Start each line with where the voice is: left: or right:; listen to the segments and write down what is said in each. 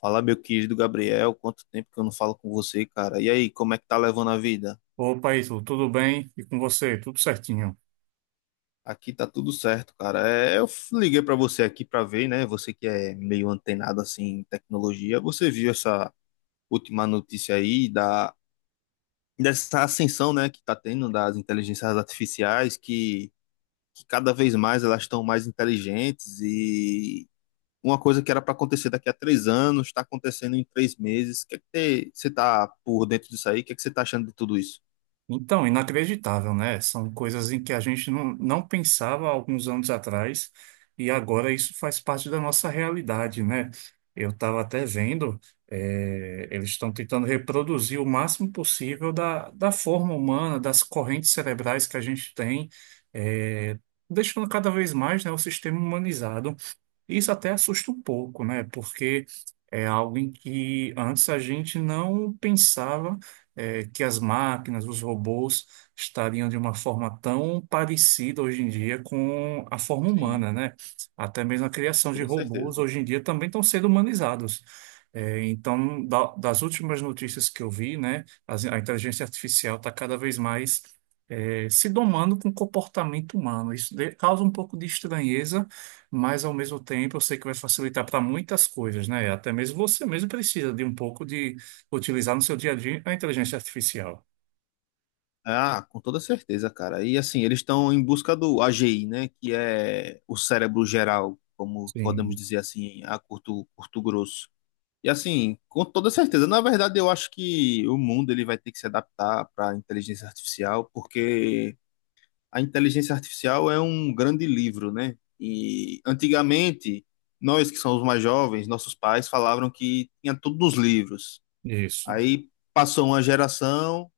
left: Fala, meu querido Gabriel, quanto tempo que eu não falo com você, cara? E aí, como é que tá levando a vida?
right: Opa, Ítalo, tudo bem? E com você? Tudo certinho?
left: Aqui tá tudo certo, cara. Liguei pra você aqui pra ver, né? Você que é meio antenado assim em tecnologia, você viu essa última notícia aí da dessa ascensão, né, que tá tendo das inteligências artificiais que cada vez mais elas estão mais inteligentes e uma coisa que era pra acontecer daqui a 3 anos está acontecendo em 3 meses. O que é que você tá por dentro disso aí? O que é que você tá achando de tudo isso?
right: Então, inacreditável, né? São coisas em que a gente não pensava há alguns anos atrás e agora isso faz parte da nossa realidade, né? Eu estava até vendo, eles estão tentando reproduzir o máximo possível da forma humana, das correntes cerebrais que a gente tem, eh, deixando cada vez mais, né, o sistema humanizado. Isso até assusta um pouco, né? Porque é algo em que antes a gente não pensava que as máquinas, os robôs estariam de uma forma tão parecida hoje em dia com a forma
left: Sim.
right: humana, né? Até mesmo a criação de
left: Toda
right: robôs
left: certeza.
right: hoje em dia também estão sendo humanizados. É, então, das últimas notícias que eu vi, né, a inteligência artificial está cada vez mais se domando com o comportamento humano. Isso causa um pouco de estranheza, mas ao mesmo tempo eu sei que vai facilitar para muitas coisas, né? Até mesmo você mesmo precisa de um pouco de utilizar no seu dia a dia a inteligência artificial.
left: Ah, com toda certeza, cara. E assim, eles estão em busca do AGI, né? Que é o cérebro geral, como podemos
right: Sim,
left: dizer assim, a curto grosso. E assim, com toda certeza. Na verdade, eu acho que o mundo ele vai ter que se adaptar para a inteligência artificial, porque a inteligência artificial é um grande livro, né? E antigamente, nós que somos mais jovens, nossos pais falavam que tinha tudo nos livros.
right: isso,
left: Aí passou uma geração.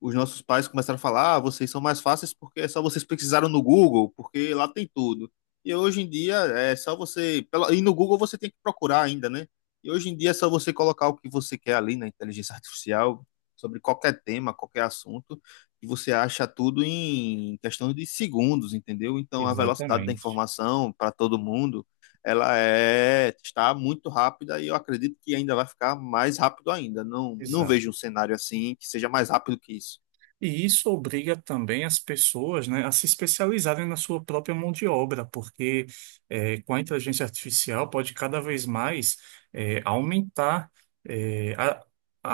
left: Os nossos pais começaram a falar: ah, vocês são mais fáceis porque é só vocês pesquisaram no Google, porque lá tem tudo. E hoje em dia é só você. E no Google você tem que procurar ainda, né? E hoje em dia é só você colocar o que você quer ali na inteligência artificial, sobre qualquer tema, qualquer assunto, e você acha tudo em questão de segundos, entendeu? Então a velocidade da
right: exatamente.
left: informação para todo mundo, está muito rápida e eu acredito que ainda vai ficar mais rápido ainda. Não
right: Exato.
left: vejo um cenário assim que seja mais rápido que isso.
right: E isso obriga também as pessoas, né, a se especializarem na sua própria mão de obra, porque com a inteligência artificial pode cada vez mais aumentar eh, a,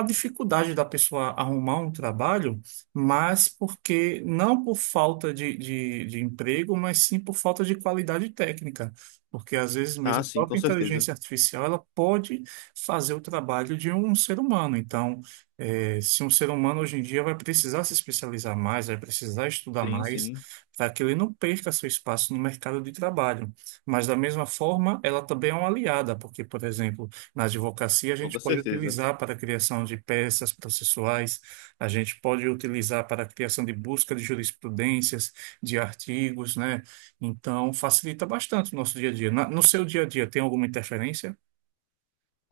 right: a dificuldade da pessoa arrumar um trabalho, mas porque não por falta de emprego, mas sim por falta de qualidade técnica. Porque às vezes
left: Ah,
right: mesmo a
left: sim, com
right: própria
left: certeza.
right: inteligência artificial ela pode fazer o trabalho de um ser humano. Então, é, se um ser humano hoje em dia vai precisar se especializar mais, vai precisar estudar
left: Sim,
right: mais,
left: sim,
right: para que ele não perca seu espaço no mercado de trabalho. Mas, da mesma forma, ela também é uma aliada, porque, por exemplo, na advocacia, a gente
left: toda
right: pode
left: certeza.
right: utilizar para a criação de peças processuais, a gente pode utilizar para a criação de busca de jurisprudências, de artigos, né? Então, facilita bastante o nosso dia a dia. No seu dia a dia, tem alguma interferência?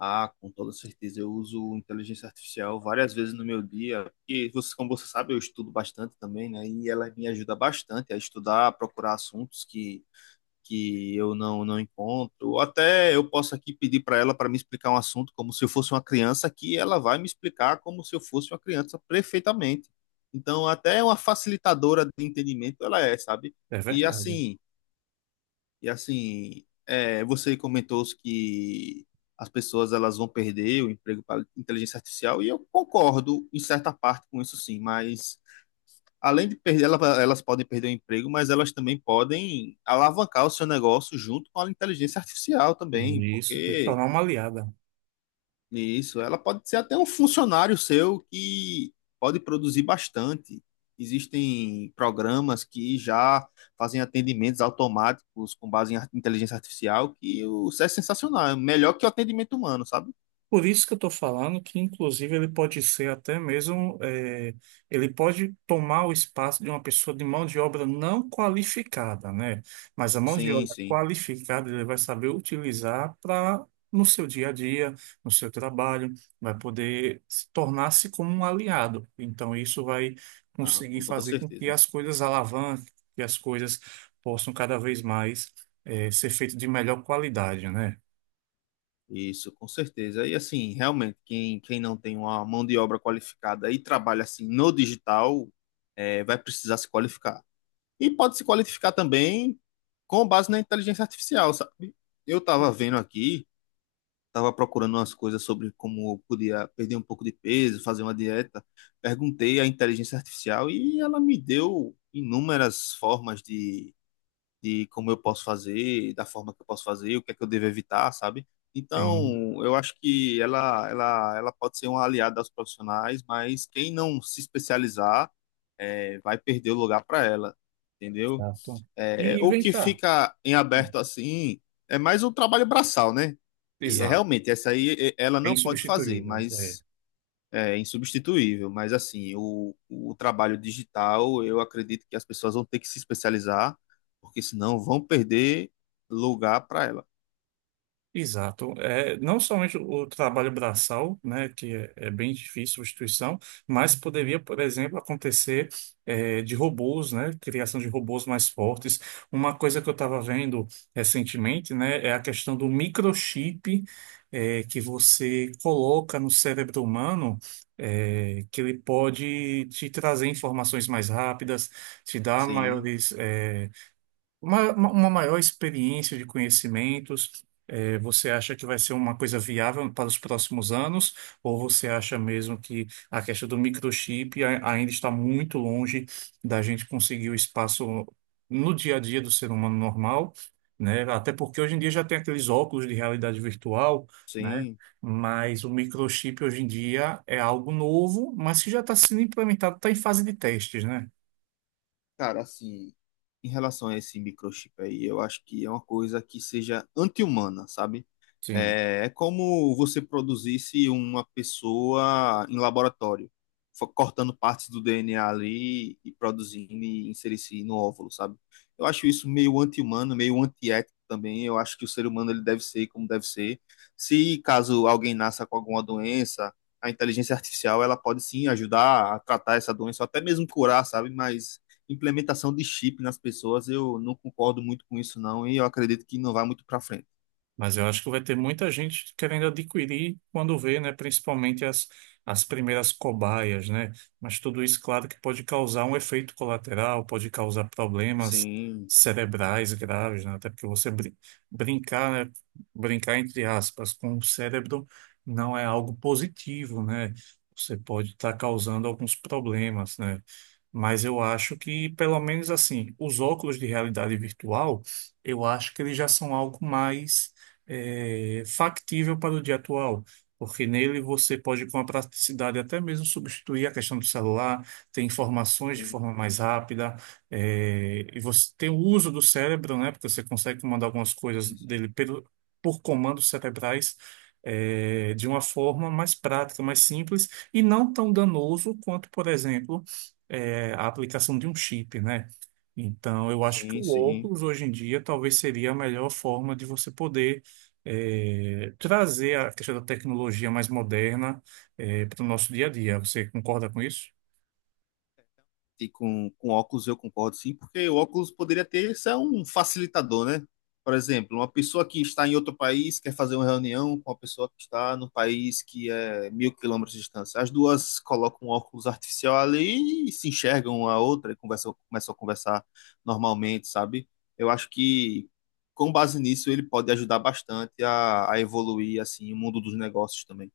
left: Ah, com toda certeza. Eu uso inteligência artificial várias vezes no meu dia. E você, como você sabe, eu estudo bastante também, né? E ela me ajuda bastante a estudar, a procurar assuntos que eu não encontro. Ou até eu posso aqui pedir para ela para me explicar um assunto como se eu fosse uma criança, que ela vai me explicar como se eu fosse uma criança perfeitamente. Então, até uma facilitadora de entendimento ela é, sabe?
right: É
left: E
right: verdade.
left: assim. Você comentou que as pessoas elas vão perder o emprego para a inteligência artificial, e eu concordo em certa parte com isso sim, mas além de perder, elas podem perder o emprego, mas elas também podem alavancar o seu negócio junto com a inteligência artificial
right: E
left: também,
right: isso tem que
left: porque
right: tornar uma aliada.
left: isso, ela pode ser até um funcionário seu que pode produzir bastante. Existem programas que já fazem atendimentos automáticos com base em inteligência artificial, isso é sensacional, é melhor que o atendimento humano, sabe?
right: Por isso que eu estou falando que, inclusive, ele pode ser até mesmo, ele pode tomar o espaço de uma pessoa de mão de obra não qualificada, né? Mas a mão de
left: Sim,
right: obra
left: sim.
right: qualificada ele vai saber utilizar para no seu dia a dia, no seu trabalho, vai poder se tornar-se como um aliado. Então, isso vai
left: Ah,
right: conseguir
left: com toda
right: fazer com que
left: certeza.
right: as coisas alavanquem, que as coisas possam cada vez mais, ser feitas de melhor qualidade, né?
left: Isso, com certeza. E assim, realmente, quem não tem uma mão de obra qualificada e trabalha assim no digital, vai precisar se qualificar. E pode se qualificar também com base na inteligência artificial, sabe? Eu estava vendo aqui, estava procurando umas coisas sobre como eu podia perder um pouco de peso, fazer uma dieta. Perguntei à inteligência artificial e ela me deu inúmeras formas de como eu posso fazer, da forma que eu posso fazer, o que é que eu devo evitar, sabe?
right: Tem-
left: Então, eu acho que ela pode ser uma aliada aos profissionais, mas quem não se especializar, vai perder o lugar para ela, entendeu?
right: Exato.
left: É,
right: E
left: o
right: vem
left: que
right: cá.
left: fica em aberto assim é mais o trabalho braçal, né? E é,
right: Exato.
left: realmente, essa aí é, ela
right: É
left: não pode fazer,
right: insubstituível. É.
left: mas é insubstituível. Mas assim, o trabalho digital, eu acredito que as pessoas vão ter que se especializar, porque senão vão perder lugar para ela.
right: Exato. É, não somente o trabalho braçal, né, que é bem difícil substituição, mas poderia, por exemplo, acontecer é, de robôs, né, criação de robôs mais fortes. Uma coisa que eu estava vendo recentemente, né, é a questão do microchip é, que você coloca no cérebro humano, é, que ele pode te trazer informações mais rápidas, te dar
left: Sim,
right: maiores, é, uma maior experiência de conhecimentos. É, você acha que vai ser uma coisa viável para os próximos anos, ou você acha mesmo que a questão do microchip ainda está muito longe da gente conseguir o espaço no dia a dia do ser humano normal, né? Até porque hoje em dia já tem aqueles óculos de realidade virtual, né?
left: sim.
right: Mas o microchip hoje em dia é algo novo, mas que já está sendo implementado, está em fase de testes, né?
left: Cara, assim, em relação a esse microchip aí, eu acho que é uma coisa que seja anti-humana, sabe?
right: Sim.
left: É como você produzisse uma pessoa em laboratório, cortando partes do DNA ali e produzindo e inserisse no óvulo, sabe? Eu acho isso meio anti-humano, meio antiético também. Eu acho que o ser humano ele deve ser como deve ser. Se caso alguém nasça com alguma doença, a inteligência artificial ela pode sim ajudar a tratar essa doença, ou até mesmo curar, sabe? Mas implementação de chip nas pessoas, eu não concordo muito com isso, não, e eu acredito que não vai muito para frente.
right: Mas eu acho que vai ter muita gente querendo adquirir quando vê, né, principalmente as primeiras cobaias, né? Mas tudo isso, claro, que pode causar um efeito colateral, pode causar problemas
left: Sim,
right: cerebrais graves, né? Até porque você brincar, né, brincar entre aspas com o cérebro não é algo positivo, né? Você pode estar causando alguns problemas, né? Mas eu acho que, pelo menos assim, os óculos de realidade virtual, eu acho que eles já são algo mais é, factível para o dia atual, porque nele você pode, com a praticidade, até mesmo substituir a questão do celular, ter informações de
left: sim,
right: forma mais rápida, é, e você tem o uso do cérebro, né? Porque você consegue comandar algumas coisas
left: sim,
right: dele
left: sim,
right: pelo, por comandos cerebrais. É, de uma forma mais prática, mais simples e não tão danoso quanto, por exemplo, é, a aplicação de um chip, né? Então, eu acho que
left: sim,
right: o
left: sim.
right: óculos hoje em dia talvez seria a melhor forma de você poder trazer a questão da tecnologia mais moderna, para o nosso dia a dia. Você concorda com isso?
left: E com óculos eu concordo sim, porque o óculos poderia ter, isso é um facilitador, né? Por exemplo, uma pessoa que está em outro país quer fazer uma reunião com uma pessoa que está no país que é 1.000 km de distância. As duas colocam um óculos artificial ali e se enxergam uma a outra e conversam, começam a conversar normalmente, sabe? Eu acho que com base nisso ele pode ajudar bastante a evoluir assim o mundo dos negócios também.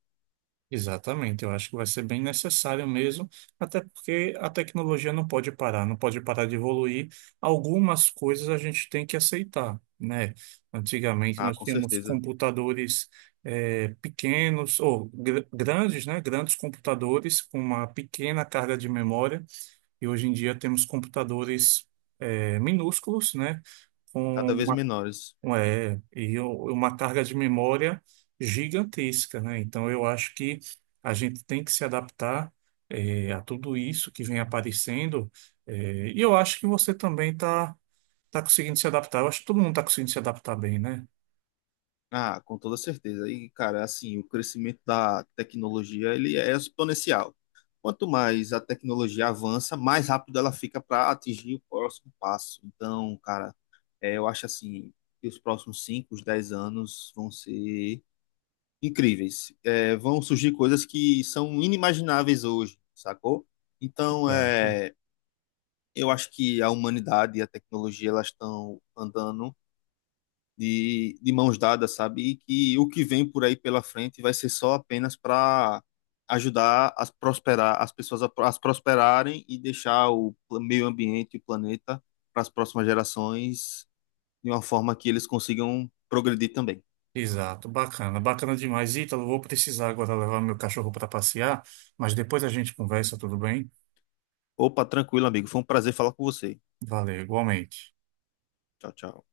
right: Exatamente, eu acho que vai ser bem necessário mesmo, até porque a tecnologia não pode parar, não pode parar de evoluir. Algumas coisas a gente tem que aceitar, né? Antigamente
left: Ah,
right: nós
left: com
right: tínhamos
left: certeza.
right: computadores pequenos, ou grandes, né? Grandes computadores com uma pequena carga de memória. E hoje em dia temos computadores é, minúsculos, né? Com
left: Cada vez
right: uma,
left: menores.
right: um, uma carga de memória gigantesca, né? Então eu acho que a gente tem que se adaptar é, a tudo isso que vem aparecendo. É, e eu acho que você também está tá tá conseguindo se adaptar. Eu acho que todo mundo está conseguindo se adaptar bem, né?
left: Ah, com toda certeza. E, cara, assim, o crescimento da tecnologia, ele é exponencial. Quanto mais a tecnologia avança, mais rápido ela fica para atingir o próximo passo. Então, cara, eu acho assim, que os próximos 5, os 10 anos vão ser incríveis. É, vão surgir coisas que são inimagináveis hoje, sacou? Então,
right: Exato.
left: é, eu acho que a humanidade e a tecnologia, elas estão andando de mãos dadas, sabe? E que o que vem por aí pela frente vai ser só apenas para ajudar a prosperar, as pessoas a prosperarem e deixar o meio ambiente e o planeta para as próximas gerações de uma forma que eles consigam progredir também.
right: Exato, bacana, bacana demais. Ítalo, vou precisar agora levar meu cachorro para passear, mas depois a gente conversa, tudo bem?
left: Opa, tranquilo, amigo. Foi um prazer falar com você.
right: Valeu, igualmente.
left: Tchau, tchau.